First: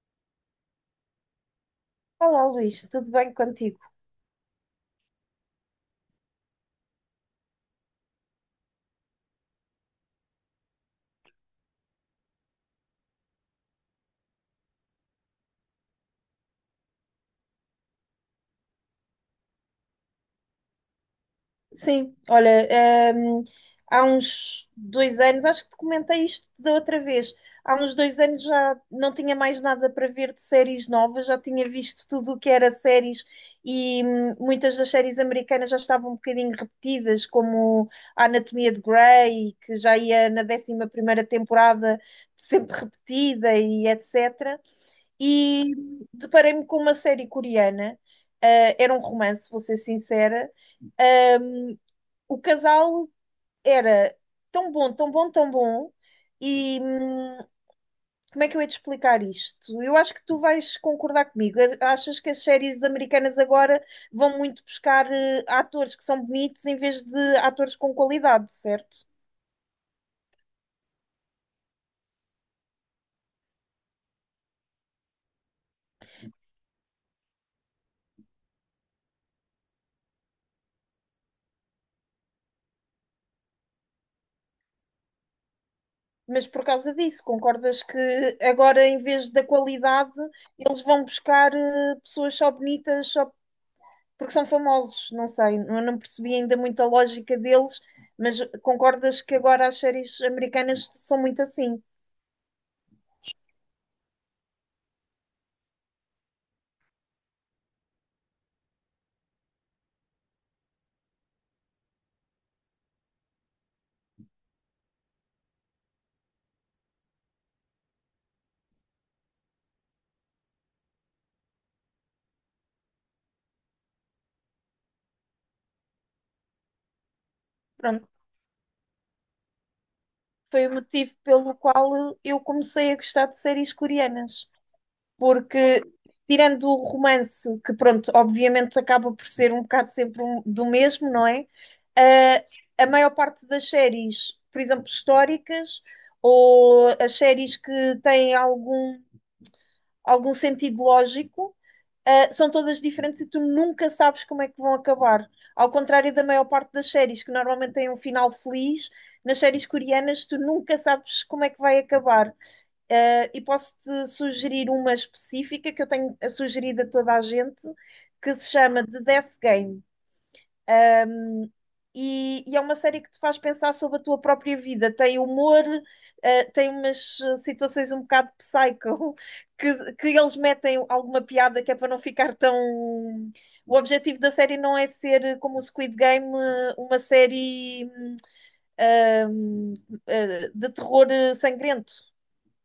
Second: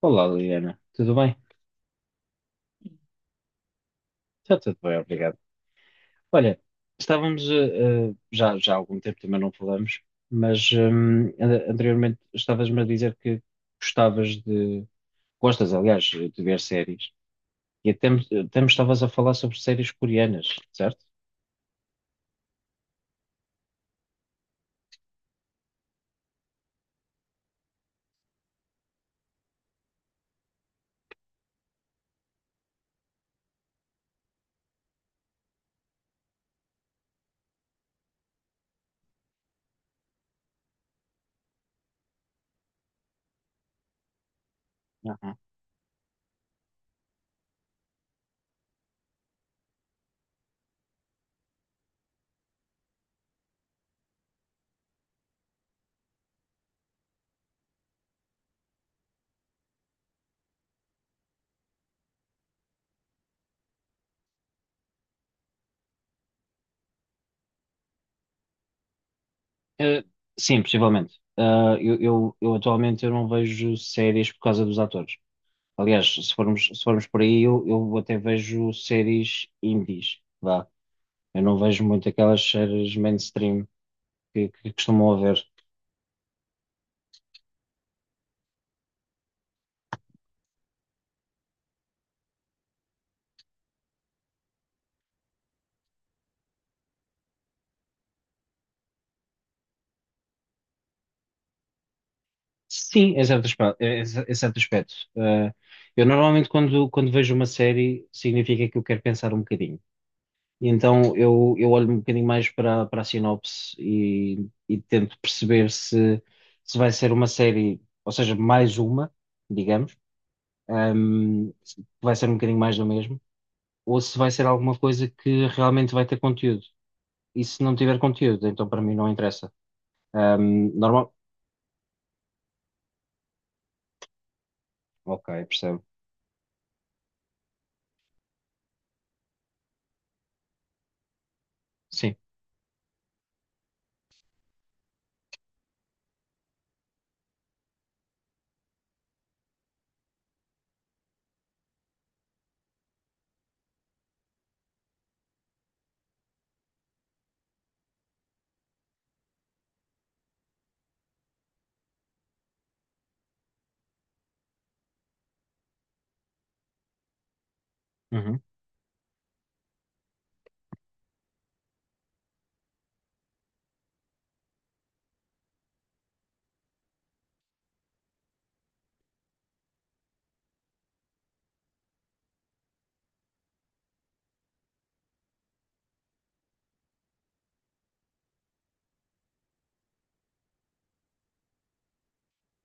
Olá, Liliana. Tudo bem? Olá, Luís, tudo bem contigo? Está tudo bem, obrigado. Olha, já há algum tempo também não falamos, mas anteriormente estavas-me a dizer que gostavas de, gostas, aliás, de ver séries, e até, até me estavas a falar sobre séries coreanas, certo? Sim, olha, há uns 2 anos, acho que te comentei isto da outra vez, há uns 2 anos já não tinha mais nada para ver de séries novas, já tinha visto tudo o que era séries e muitas das séries americanas já estavam um bocadinho repetidas, como a Anatomia de Grey, que já ia na 11.ª temporada, sempre repetida e etc. Aham. E deparei-me com uma série coreana, ah, era um romance, vou ser sincera. Ahm, o casal era tão bom, tão bom, tão bom, e como é que eu ia te explicar isto? Eu acho que tu vais concordar comigo. Achas que as séries americanas agora vão muito buscar atores que são bonitos em vez de atores com qualidade, certo? Eh, sim, possivelmente. Ah, eu atualmente eu não vejo séries por causa dos atores. Aliás, se formos por aí, eu até vejo séries indies, vá. Eu não vejo muito aquelas séries mainstream que costumam haver. Mas por causa disso, concordas que agora, em vez da qualidade, eles vão buscar pessoas só bonitas só porque são famosos? Não sei, eu não percebi ainda muito a lógica deles, mas concordas que agora as séries americanas são muito assim? Sim, em certo aspecto. Em certo aspecto. Eu normalmente quando vejo uma série significa que eu quero pensar um bocadinho. E então eu olho um bocadinho mais para a sinopse e tento perceber se vai ser uma série, ou seja, mais uma, digamos, se vai ser um bocadinho mais do mesmo, ou se vai ser alguma coisa que realmente vai ter conteúdo. E se não tiver Pronto, conteúdo, então para mim não interessa. foi o Normal. motivo pelo qual eu comecei a gostar de séries coreanas, Ok, porque percebo. tirando o romance, que pronto, obviamente acaba por ser um bocado sempre do mesmo, não é? Sim. Ah, a maior parte das séries, por exemplo, históricas, ou as séries que têm algum sentido lógico, são todas diferentes e tu nunca sabes como é que vão acabar. Ao contrário da maior parte das séries, que normalmente têm um final feliz, nas séries coreanas tu nunca sabes como é que vai acabar. E posso-te sugerir uma específica que eu tenho sugerido a toda a gente, que Uhum. se chama The Death Game. E é uma série que te faz pensar sobre a tua própria vida. Tem humor, tem umas situações um bocado psycho, que eles metem alguma piada que é para não ficar tão. O objetivo da série não é ser, como o Squid Game, uma série ah, hum, de terror sangrento.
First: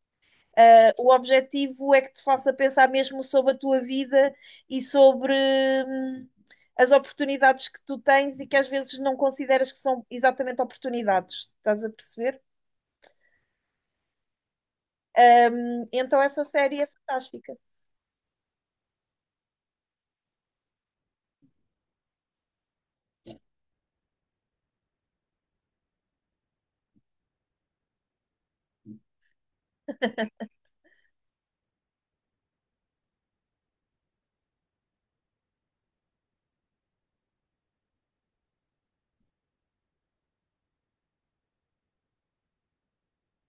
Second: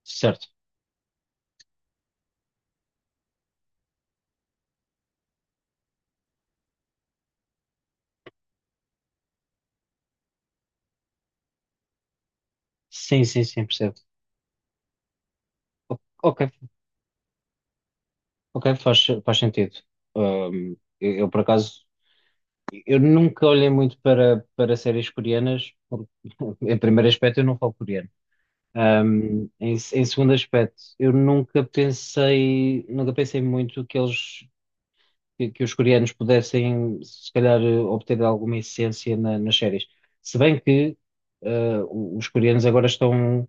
Certo. O objetivo é que te faça pensar mesmo sobre a tua vida e sobre as oportunidades que tu tens e que às vezes não consideras que são exatamente oportunidades. Estás a perceber? Sim, sim, sim, percebo. Um, então Ok, essa série é fantástica. ok, faz sentido. Por acaso, eu nunca olhei muito para séries coreanas, porque em primeiro aspecto, eu não falo coreano. Em segundo aspecto, eu nunca pensei muito que os coreanos pudessem, se calhar, obter alguma essência nas séries. Se bem que os coreanos agora estão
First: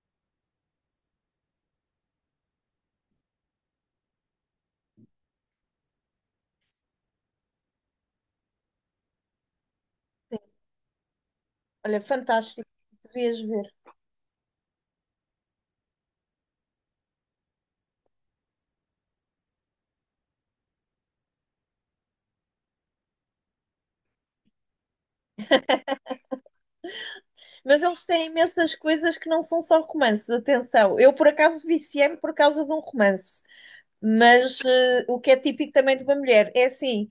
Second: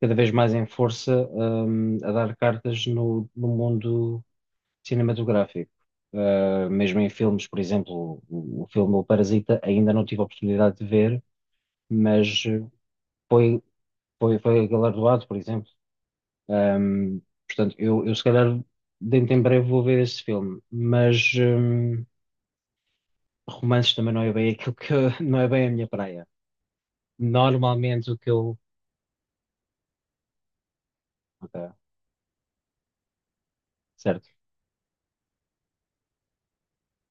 cada vez mais em força, a dar cartas no mundo cinematográfico. Mesmo em filmes, por exemplo, o filme O Parasita ainda não tive a oportunidade de ver, Olha, mas fantástico, devias foi, ver. foi galardoado, por exemplo. Hum, Portanto, eu se calhar dentro em breve vou ver esse filme, mas romances também não é bem aquilo que não é bem a minha praia. Mas eles Normalmente o têm que eu. imensas coisas que não são só romances, atenção. Eu, por acaso, Ok, viciei-me por causa de um romance, certo. mas o que é típico também de uma mulher é assim:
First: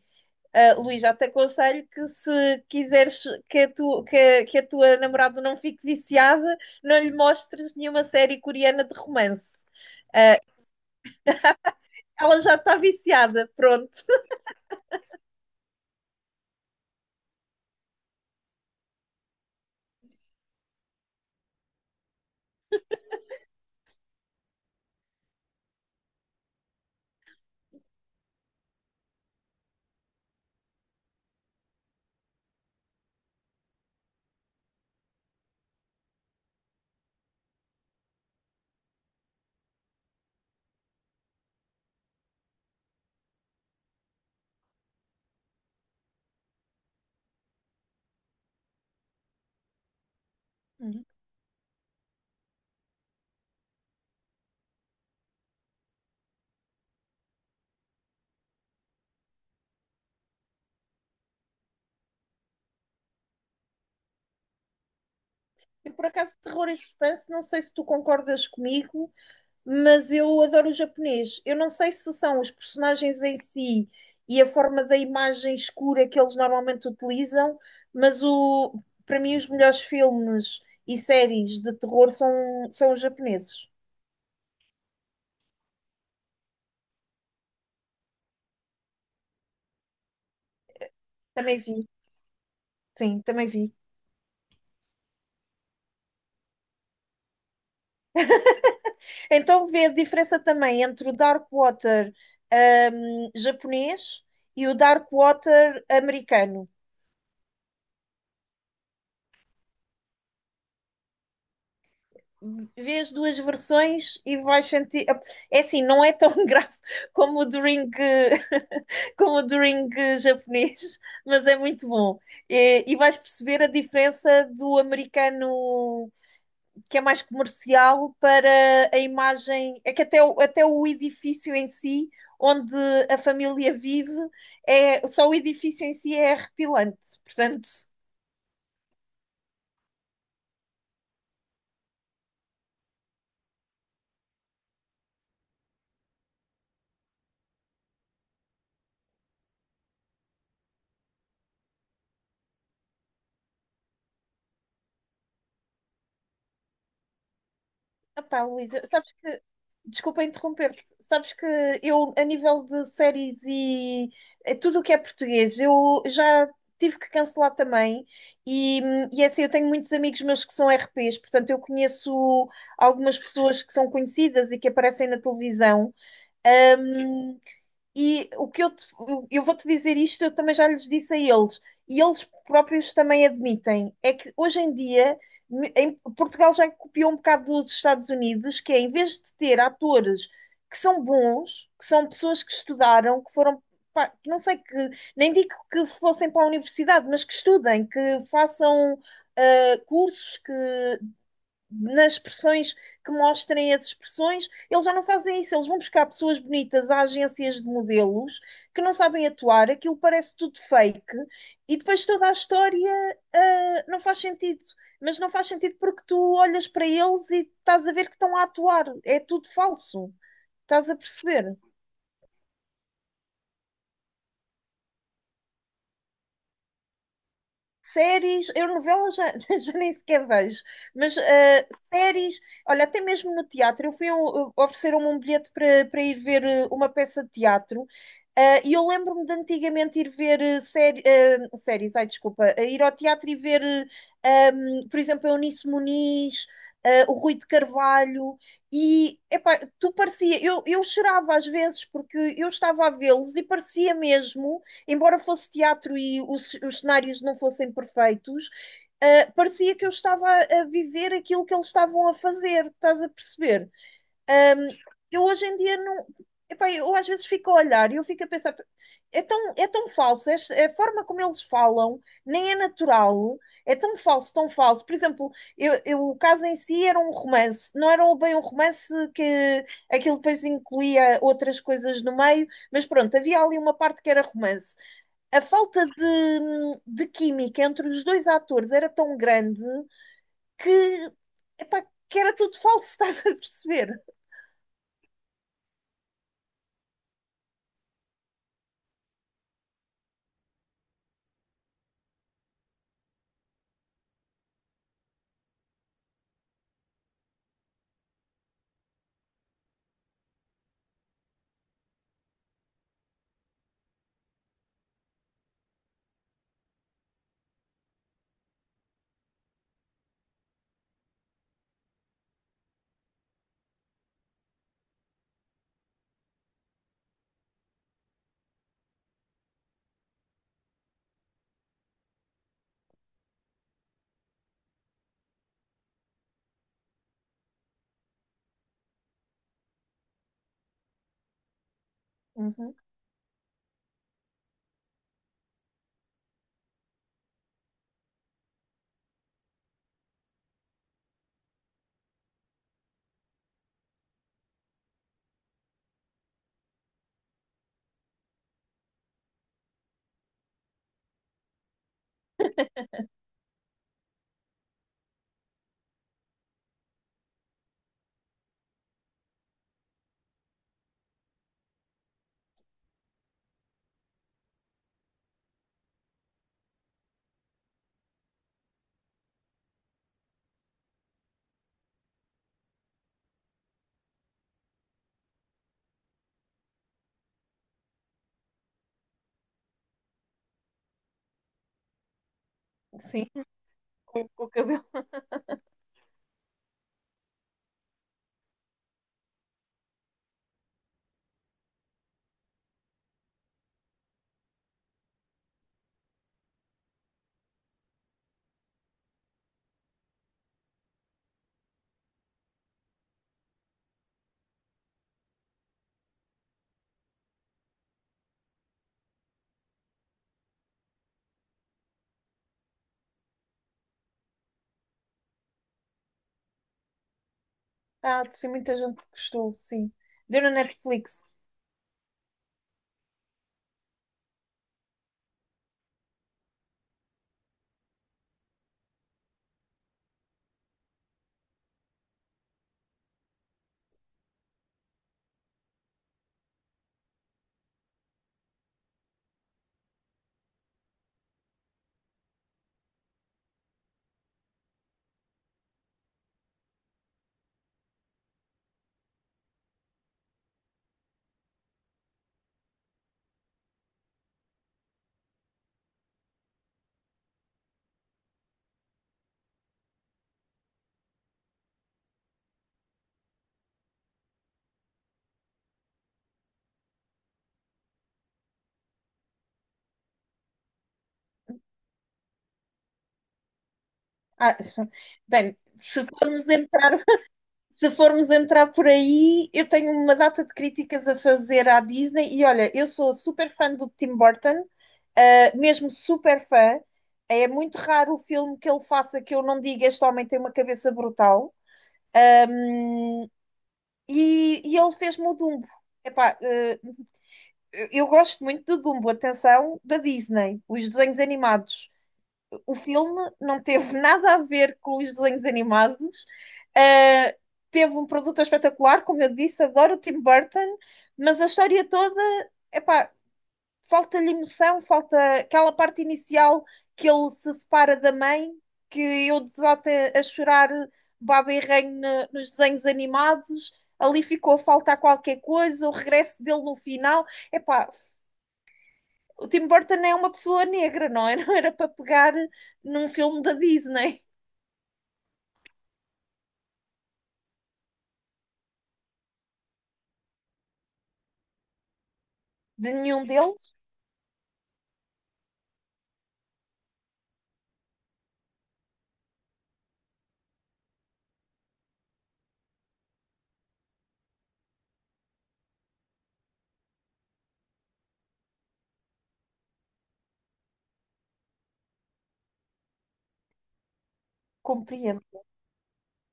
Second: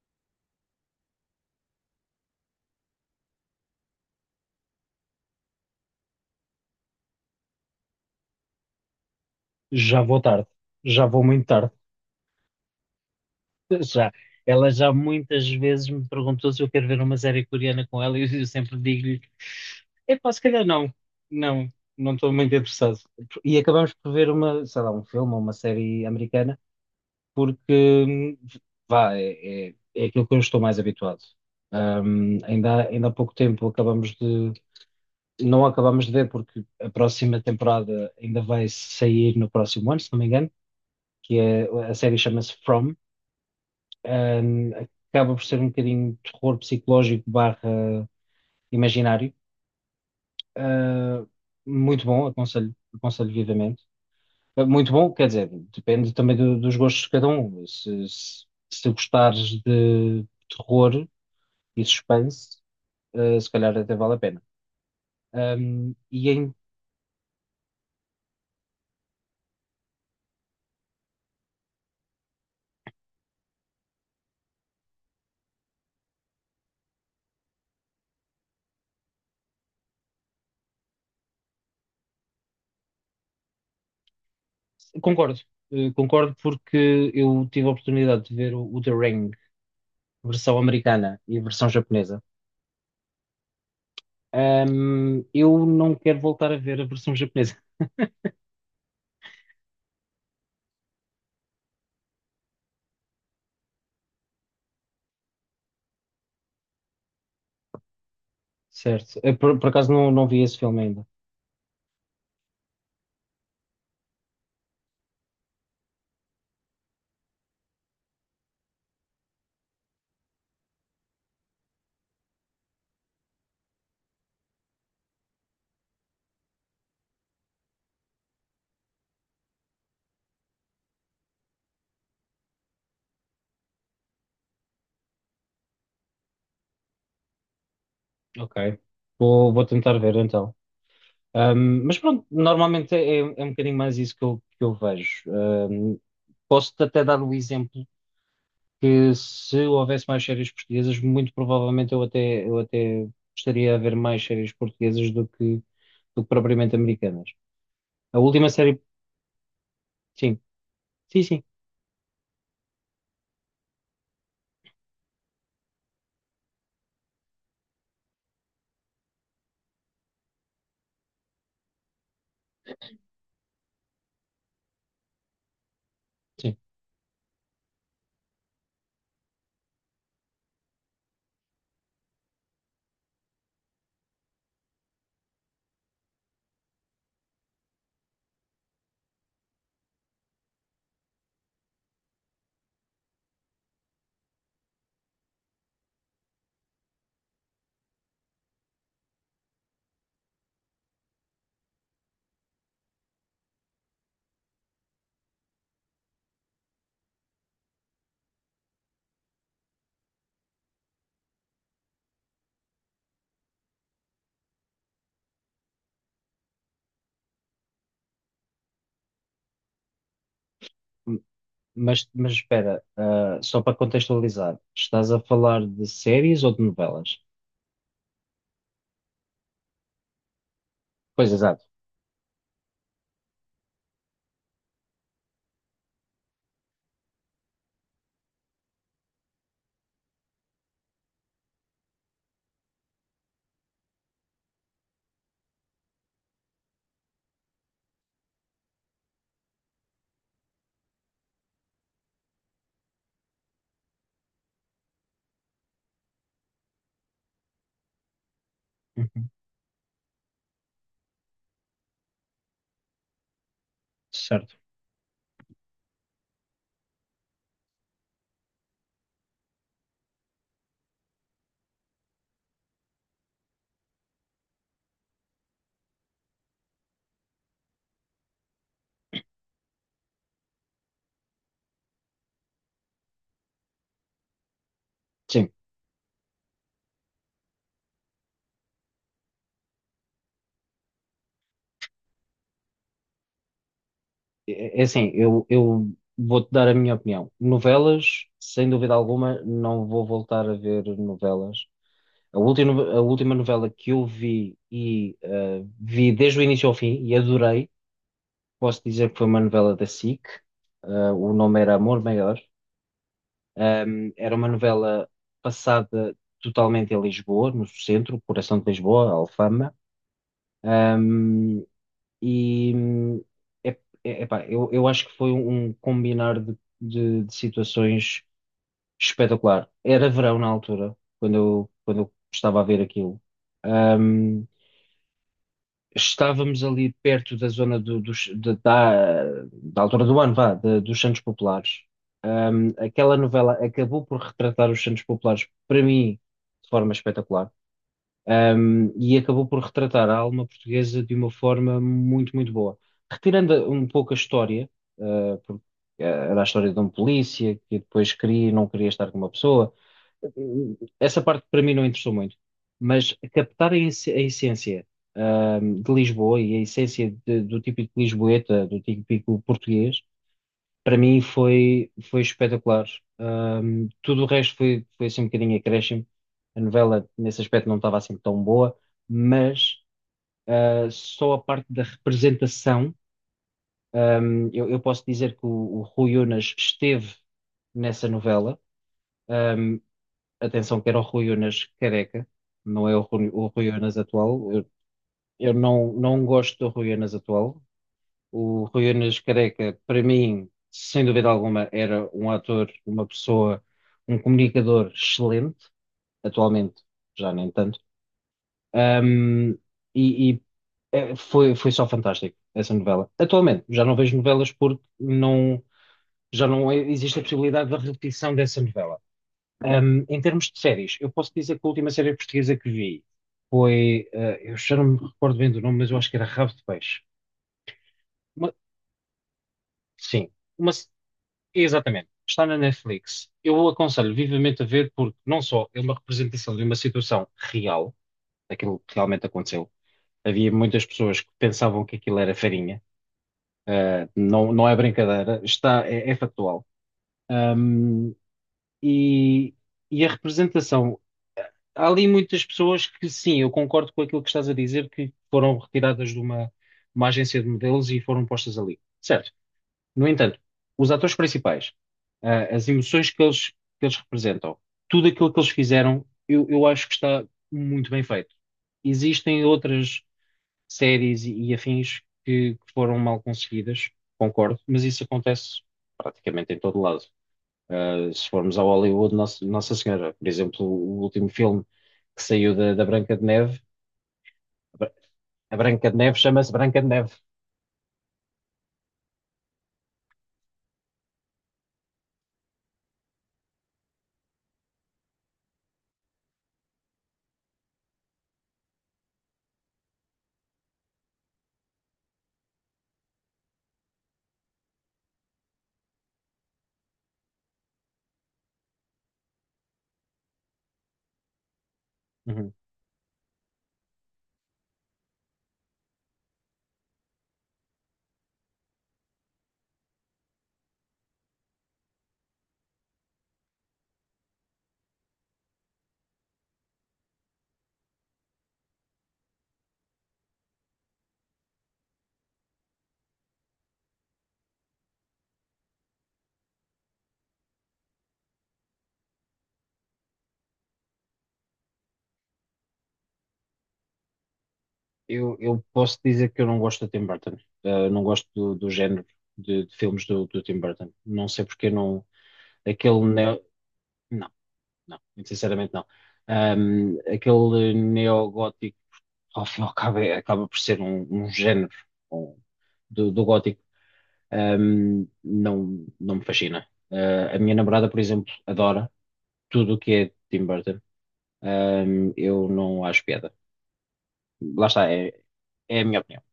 Luís, já te aconselho que se quiseres que a, tu, que a tua namorada não fique viciada, não lhe mostres nenhuma série coreana de romance. Já vou tarde. Uh, Já vou muito tarde. ela já está viciada, pronto. Já. Ela já muitas vezes me perguntou se eu quero ver uma série coreana com ela e eu eu sempre digo-lhe: epá, se calhar não. Não, não estou muito interessado. E acabamos por ver uma, sei lá, um filme ou uma série americana porque, vá, é aquilo que eu estou mais habituado. Ainda, ainda há pouco tempo acabamos de não acabamos de ver porque a próxima temporada ainda vai sair no próximo ano, se não me engano, que é, a série chama-se From. Ahm, Acaba por ser um bocadinho de terror psicológico barra imaginário. Uhum. Ah, muito bom, aconselho vivamente. Ah, muito bom, quer dizer, depende também dos gostos de cada um. Se gostares de terror e suspense, ah, se calhar até vale a pena. E por E acaso, em. terror e suspense, não sei se tu concordas comigo, mas eu adoro o japonês. Eu não sei se são os personagens em si e a forma da imagem escura que eles normalmente utilizam, mas para mim os melhores filmes e séries de terror são, os japoneses. Concordo, concordo porque eu tive a oportunidade de ver o The Ring, versão americana e a Também versão vi, japonesa. sim, também vi. Eu não quero voltar a ver a versão japonesa, Então vê a diferença também entre o Dark Water japonês e o Dark Water americano. certo? Por acaso não, não vi esse filme ainda. Vê as duas versões e vais sentir. É assim, não é tão grave como o do Ring como o drink japonês, mas é muito bom. E vais perceber a diferença do americano que é mais comercial para a imagem. É que até, até o edifício em si, onde a família vive, é, só o edifício em si é arrepilante. Portanto, Ok, vou tentar ver então. Mas pronto, normalmente é um bocadinho mais isso que eu, vejo. Posso-te até dar o exemplo que se houvesse mais séries portuguesas, muito provavelmente eu até, gostaria de ver mais séries portuguesas do que propriamente americanas. A epá, última série, Luísa, sabes que, desculpa sim, interromper-te, sim, sabes sim, que eu, a nível de séries e tudo o que é português, eu já tive que cancelar também. E é assim, eu tenho muitos amigos meus que são RPs, portanto, eu conheço algumas pessoas que são conhecidas e que aparecem na televisão. sim. Hum, e o que eu vou te dizer isto, eu também já lhes disse a eles, e eles próprios também admitem, é que hoje em dia Portugal já copiou um bocado dos Estados Unidos, que é em vez de ter atores que são bons, que são pessoas que estudaram, que foram, pá, que não sei que, nem digo que fossem para a universidade, mas que estudem, que façam cursos, que nas expressões que mostrem as expressões, eles já não fazem isso, eles vão buscar pessoas bonitas a agências de modelos que não sabem atuar, aquilo parece tudo fake e depois toda a história não faz sentido. Mas não faz sentido porque tu olhas para eles e estás a ver que estão a atuar, é tudo falso. Estás a M- perceber? Mas, espera, ah, só para contextualizar, estás a falar de séries ou de novelas? Séries, eu novelas já, já nem sequer vejo, mas Pois, exato. Séries, olha, até mesmo no teatro, eu fui a ofereceram-me um bilhete para ir ver uma peça de teatro, e eu lembro-me de antigamente ir ver séries, ai desculpa, ir ao teatro e ver, por exemplo, a Eunice Muniz, o Rui de Carvalho, e epá, tu parecia, eu chorava às vezes porque eu estava a vê-los e parecia mesmo embora fosse teatro e os, cenários não fossem perfeitos, Uhum. Parecia que eu estava a viver aquilo que eles estavam a fazer, estás a perceber? Certo. Ahm, eu hoje em dia não. Epá, eu às vezes fico a olhar e eu fico a pensar, é tão falso, a forma como eles falam nem é natural, é tão falso, tão falso. Por exemplo, o caso em si era um romance, não era bem um romance que aquilo depois incluía outras coisas no meio, mas pronto, havia ali uma parte que era romance, a Sim, falta de química entre os dois atores era tão grande que, epá, que era tudo falso, estás a perceber? é assim, eu vou-te dar a minha opinião. Novelas, sem dúvida alguma, não vou voltar a ver novelas. A última novela que eu vi e vi desde o início ao fim e adorei, posso dizer que foi uma novela da SIC, o nome era Amor Maior. Era uma novela passada totalmente em Lisboa, no centro, coração de Lisboa, Alfama. Ahm, e é, epá, eu acho que foi um combinar de situações espetacular. Era verão na altura, quando eu estava a ver aquilo. Ehm, Estávamos ali perto da zona da altura do ano, vá, dos Santos Populares. Uhum. Aquela novela acabou por retratar os Santos Populares, para mim, de forma espetacular. E acabou por retratar a alma portuguesa de uma forma muito, muito boa. Retirando um pouco a história, ah, porque ah, era a história de um polícia que depois queria e não queria estar com uma pessoa, essa parte para mim não interessou muito, mas captar a essência, de Lisboa e a essência do típico lisboeta, do típico português, para mim foi espetacular. Tudo o resto foi assim um bocadinho acréscimo. A novela, nesse aspecto, não estava assim tão boa, mas ah, só a parte da representação, eu posso dizer que o Rui Unas esteve nessa novela. hum, Atenção que era o Rui Unas careca, não é o Sim, Rui, o Rui Unas com o atual. Cabelo. Eu não, não gosto do Rui Unas atual. O Rui Unas careca, para mim, sem dúvida alguma, era um ator, uma pessoa, um comunicador excelente. Atualmente, já nem tanto. Ahm, e e, foi só fantástico essa novela. Atualmente, já não vejo novelas porque não, já não existe a possibilidade da repetição dessa novela. Em termos de séries, eu posso dizer que a última série portuguesa que vi eu já não me recordo bem do nome, mas eu acho que era Rabo de Peixe. Ah, sim, Uma- muita gente gostou, sim. sim, Deu na uma, Netflix. exatamente. Está na Netflix. Eu o aconselho vivamente a ver porque não só é uma representação de uma situação real, daquilo que realmente aconteceu. Havia muitas pessoas que pensavam que aquilo era farinha. Não, não é brincadeira, é factual. Um, e, a representação há ali muitas pessoas que, sim, eu concordo com aquilo que estás a dizer, que foram retiradas de uma, agência de modelos e foram postas ali. Certo. No entanto, os atores principais, ah, as emoções que eles, representam, tudo aquilo que eles fizeram, eu acho que está muito bem feito. Existem outras séries afins que foram mal conseguidas, concordo, mas isso acontece praticamente em todo lado. Se formos ao Hollywood, Nossa, Nossa Senhora, por exemplo, o último filme que saiu da Branca de Neve, Ah, a Bra- a bem, Branca de se Neve formos chama-se Branca de entrar, Neve. se formos entrar por aí, eu tenho uma data de críticas a fazer à Disney e olha, eu sou super fã do Tim Burton, ah, mesmo super fã. É muito raro o filme que ele faça que eu não diga este homem tem uma cabeça brutal. Um, e ele fez-me o Dumbo. Epá, eu gosto muito do Dumbo, atenção, da Disney, os desenhos animados. Uhum. O filme não teve nada a ver com os desenhos animados. Eh, teve um produto espetacular, como eu disse, adoro o Tim Burton, mas a história toda, epá, falta-lhe emoção, falta aquela parte inicial que ele se separa da mãe, que eu desato a chorar baba e ranho nos desenhos animados. Ali ficou a faltar qualquer coisa, o regresso dele no final. Epá, o Tim Burton é uma pessoa negra, não é? Não era para pegar num filme da Disney. Eu posso dizer que eu não gosto do Tim Burton. Não gosto do género de filmes do Tim Burton. Não sei porque não. De Aquele nenhum neo. deles, Não, não, muito sinceramente não. Aquele neogótico, ao fim e ao cabo, acaba por ser um, género um, do gótico. Não, não me fascina. A minha namorada, por exemplo, adora tudo o que é Tim Burton. Eu não acho piada. Lá está, é, compreendo. é a minha opinião.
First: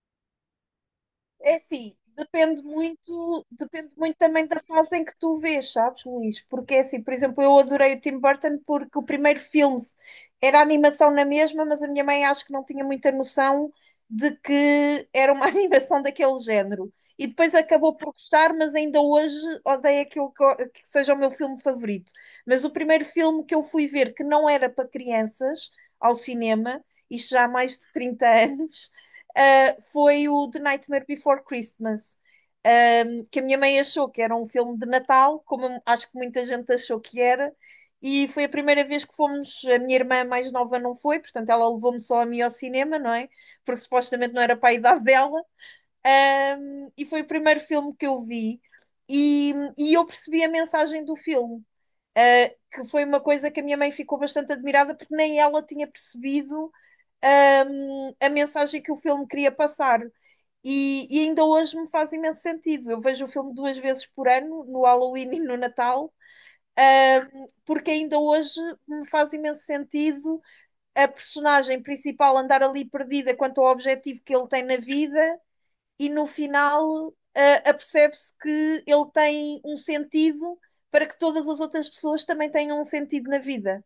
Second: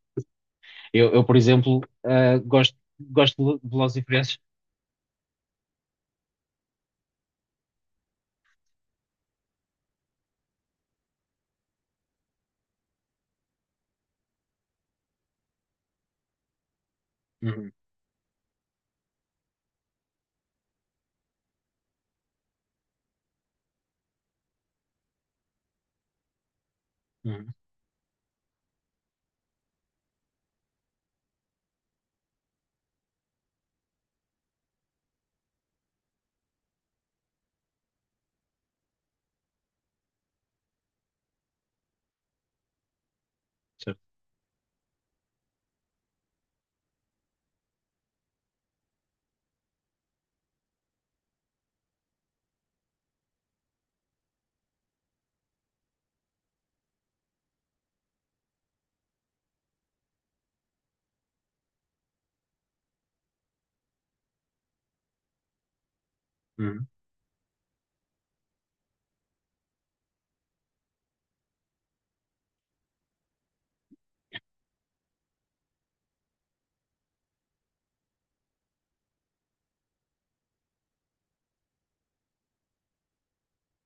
Por É exemplo, assim, ah, gosto, gosto de depende Velozes e muito Furiosos. também da fase em que tu vês, sabes, Luís? Porque é assim, por exemplo, eu adorei o Tim Burton porque o primeiro filme era animação na mesma, mas a minha mãe acho que não tinha muita noção de que era uma animação daquele género. E depois Uhum, acabou por gostar, mas ainda hoje odeio aquilo que, que seja o meu filme favorito. Mas o primeiro filme que eu fui ver que não era para crianças ao cinema, isto já há uhum, mais de 30 anos, foi o The Nightmare Before Christmas, que a minha mãe achou que era um filme de Natal, como acho que muita gente achou que era, e foi a primeira vez que fomos. A minha irmã mais nova não foi, portanto, ela levou-me só a mim ao cinema, não é? Porque certo. supostamente não era para a idade dela. E foi o primeiro filme que eu vi, e eu percebi a mensagem do filme. Que foi uma coisa que a minha mãe ficou bastante admirada porque nem ela tinha percebido a mensagem que o filme queria passar. E ainda hoje me faz imenso sentido. Eu vejo o filme duas vezes por ano, no Halloween e no Natal, Uhum, porque ainda hoje me faz imenso sentido a personagem principal andar ali perdida quanto ao objetivo que ele tem na vida e no final, apercebe-se que ele tem um sentido para que todas as outras pessoas também tenham um sentido na vida.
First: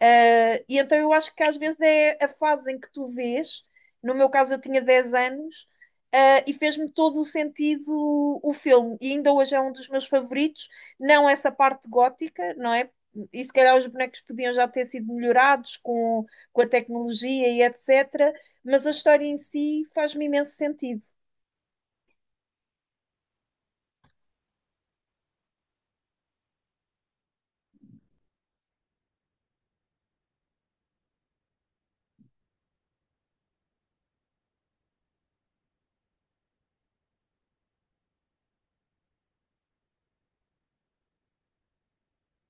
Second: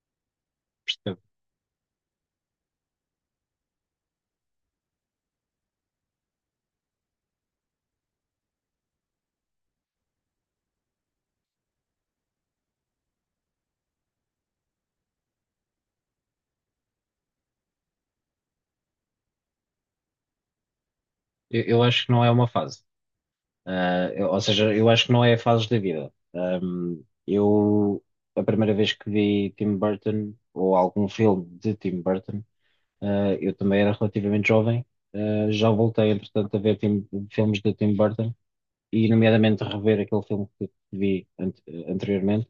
Ah, e então eu percebo. acho que às vezes é a fase em que tu vês, no meu caso eu tinha 10 anos, e fez-me todo o sentido o filme, e ainda hoje é um dos meus favoritos, não essa parte gótica, não é? E se calhar os bonecos podiam já ter sido melhorados com, a tecnologia e etc., mas a história em si faz-me imenso sentido. Eu acho que não é uma fase. Ah, ou seja, eu acho que não é a fase da vida. Eu, a primeira vez que vi Tim Burton, ou algum filme de Tim Burton, ah, eu também era relativamente jovem. Ah, já voltei, entretanto, a ver filmes de Tim Burton, e nomeadamente rever aquele filme que vi anteriormente.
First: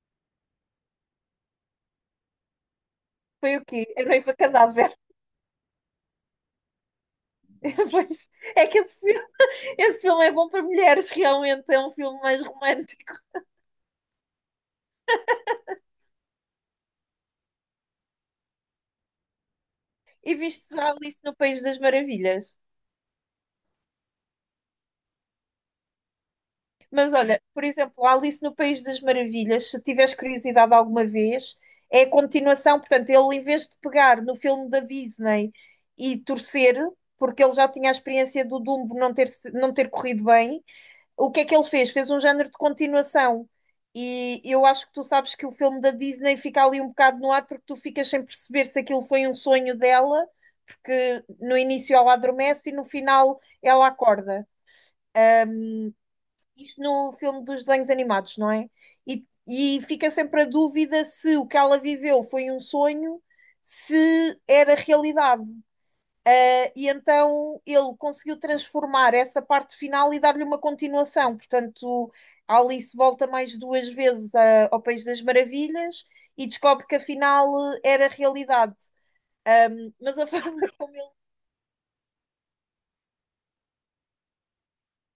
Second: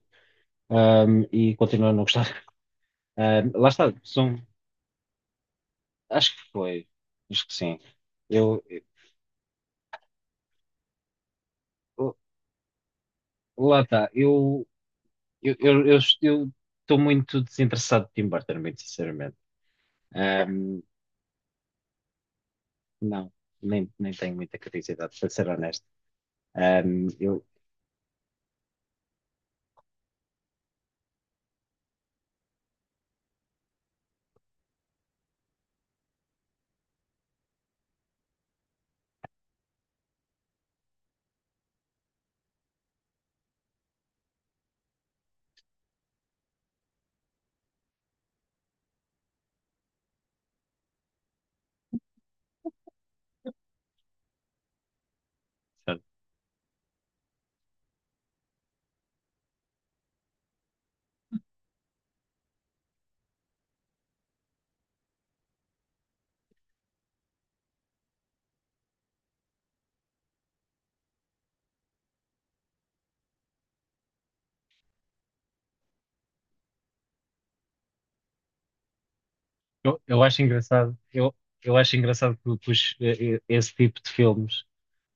E continuo a não gostar. Foi o Lá quê? está, A noiva são. casada, Vera. Acho que foi. Acho que sim. Pois, Eu, é que esse filme é bom para mulheres, realmente. É um eu- filme mais romântico. lá está. Eu estou muito desinteressado de Tim Burton, muito sinceramente. E viste Ahm, a Alice no País das Maravilhas. não, nem, nem tenho muita curiosidade, para ser honesto. Ahm, Mas olha, eu, por exemplo, a Alice no País das Maravilhas, se tiveres curiosidade alguma vez, é a continuação. Portanto, ele, em vez de pegar no filme da Disney e torcer, porque ele já tinha a experiência do Dumbo não ter, não ter corrido bem, o que é que ele fez? Fez um género de continuação. E eu acho que tu sabes que o filme da Disney fica ali um bocado no ar porque tu ficas sem perceber se aquilo foi um sonho dela, porque no início ela adormece e no final ela acorda. Isto no filme dos desenhos animados, não é? E fica sempre a dúvida se o que ela viveu foi um sonho, se era realidade. E então ele conseguiu transformar essa parte final e dar-lhe uma continuação. Portanto, a Alice volta mais duas vezes ao País das Maravilhas e descobre que afinal era realidade. Ahm, mas eu a acho forma como engraçado. ele. Eu acho engraçado que os- esse tipo de filmes.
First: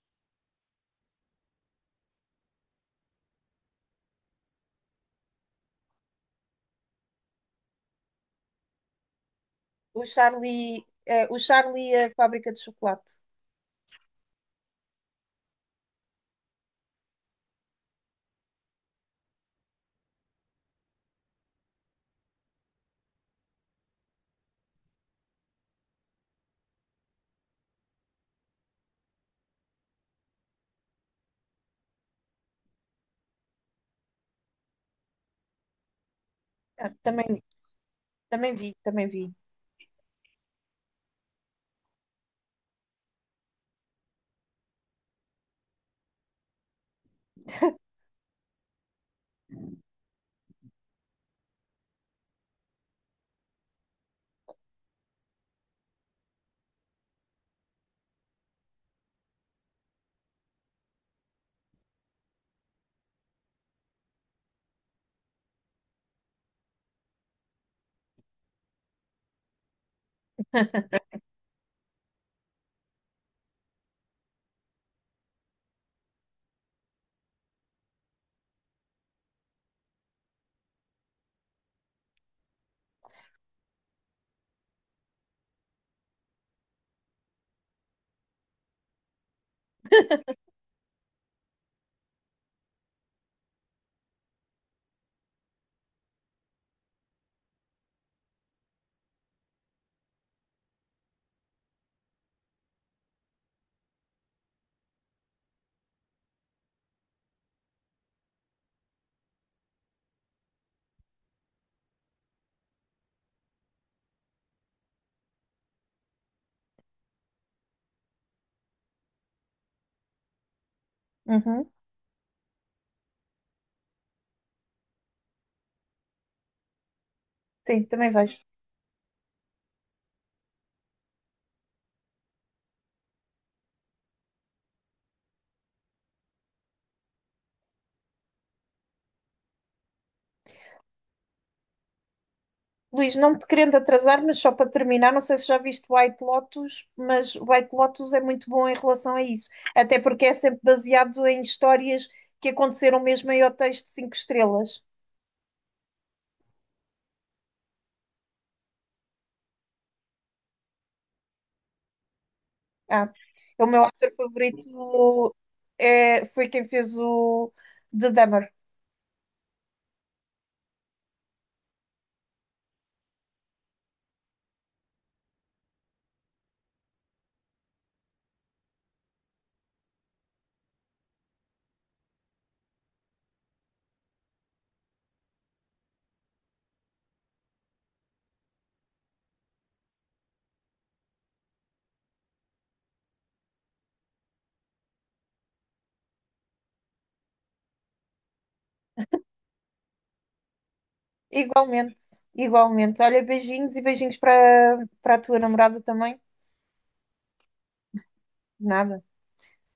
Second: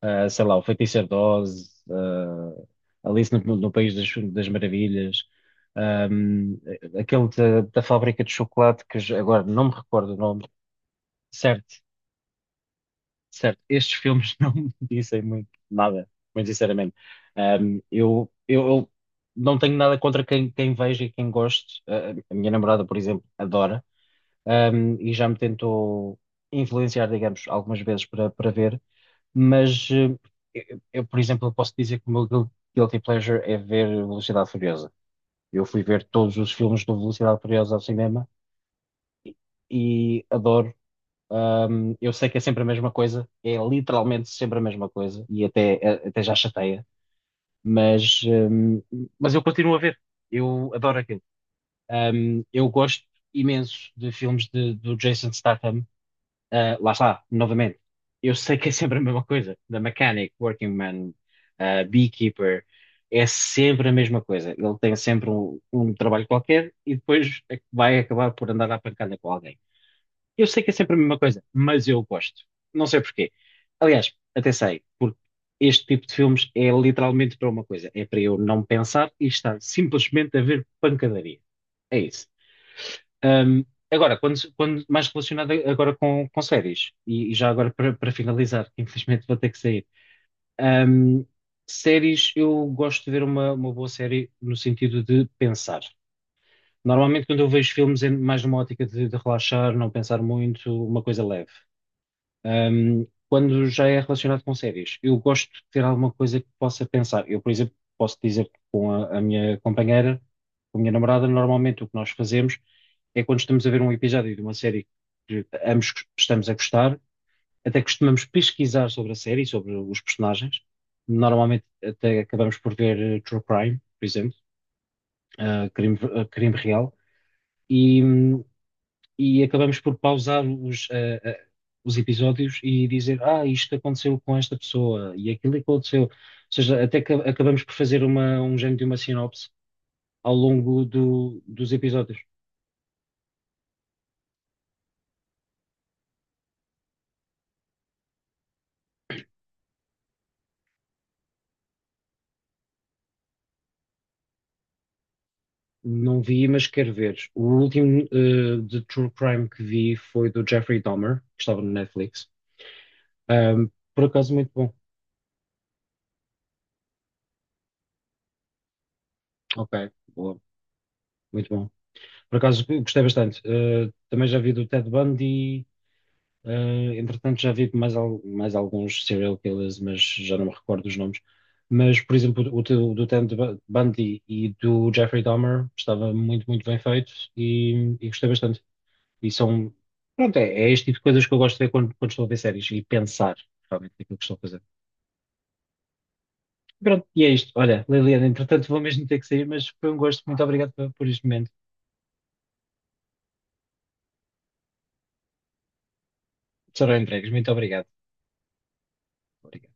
Ah, sei lá, o Feiticeiro de Oz, ah, Alice no, País das Maravilhas, ahm, aquele da Fábrica de Chocolate, que já- agora não me O recordo o nome, Charlie, eh, o certo, Charlie e a Fábrica de Chocolate. certo, estes filmes não me dizem muito nada, muito sinceramente. Eu não tenho nada contra quem, veja e quem goste. Ah, a minha namorada, por exemplo, adora, e já me tentou influenciar, digamos, algumas vezes para ver. Mas por exemplo, eu posso dizer que o meu guilty pleasure é ver Velocidade Furiosa. Eu fui ver todos os filmes Ah, do Velocidade também, Furiosa ao cinema também vi, também vi. e adoro. Eu sei que é sempre a mesma coisa, é literalmente sempre a mesma coisa e até, até já chateia, mas mas eu continuo a ver. Eu adoro aquilo. Eu gosto imenso de filmes do Jason Statham. Ah, lá está, novamente. Eu sei que é sempre a mesma coisa, da mechanic, working man, ah, beekeeper, é sempre a mesma coisa. Ele tem sempre um, trabalho qualquer e depois é que vai acabar por andar à pancada com alguém. Eu sei que é sempre a mesma coisa, mas eu gosto. Não sei porquê. Aliás, até sei, porque este tipo de filmes é literalmente para uma coisa: é para eu não pensar e estar simplesmente a ver pancadaria. É isso. Ahm, agora, quando mais relacionado agora com séries, e já agora para finalizar, que infelizmente vou ter que sair. Ahm, séries, eu gosto de ver uma, boa série no sentido de pensar. Normalmente, quando eu vejo filmes, é mais numa ótica de relaxar, não pensar muito, uma coisa leve. Quando já é relacionado com séries, eu gosto de ter alguma coisa que possa pensar. Eu, por exemplo, posso dizer que com a minha companheira, com a minha namorada, normalmente o que nós fazemos é quando estamos a ver um episódio de uma série que ambos estamos a gostar, até costumamos pesquisar sobre a série, sobre os personagens. Normalmente Uhum. até acabamos por ver True Crime, por exemplo, crime, crime real. Sim, E, também vejo. hum, e acabamos por pausar os, os episódios e dizer, ah, isto aconteceu com esta pessoa e aquilo aconteceu. Ou seja, até que acabamos por fazer uma, um género de uma sinopse ao longo dos episódios. Luís, não te querendo atrasar, mas só para terminar, não sei se já viste White Lotus, mas White Lotus é muito bom em relação a isso, até porque é sempre baseado em histórias que aconteceram mesmo em hotéis de 5 estrelas. Não vi, mas quero ver. O último de True Crime que vi foi do Jeffrey Dahmer, que estava no Netflix. Ah, é o Ahm, meu por ator acaso, muito bom. favorito foi quem fez o The Dummer. Ok, boa, muito bom. Por acaso, gostei bastante. Também já vi do Ted Bundy. Entretanto, já vi mais, mais alguns serial killers, mas já não me recordo os nomes. Mas, por exemplo, o do Ted Bundy e do Jeffrey Dahmer estava muito, muito bem feito e gostei bastante. E são, pronto, é este tipo de coisas que eu gosto de ver quando, estou a ver séries e pensar realmente naquilo que estou a fazer. Pronto, e é isto. Olha, Liliana, entretanto, vou mesmo ter que sair, mas foi um gosto. Muito obrigado por, este momento. Igualmente, igualmente. Olha, beijinhos e beijinhos para a tua namorada também. Serão entregues. Muito obrigado. Nada. Obrigado.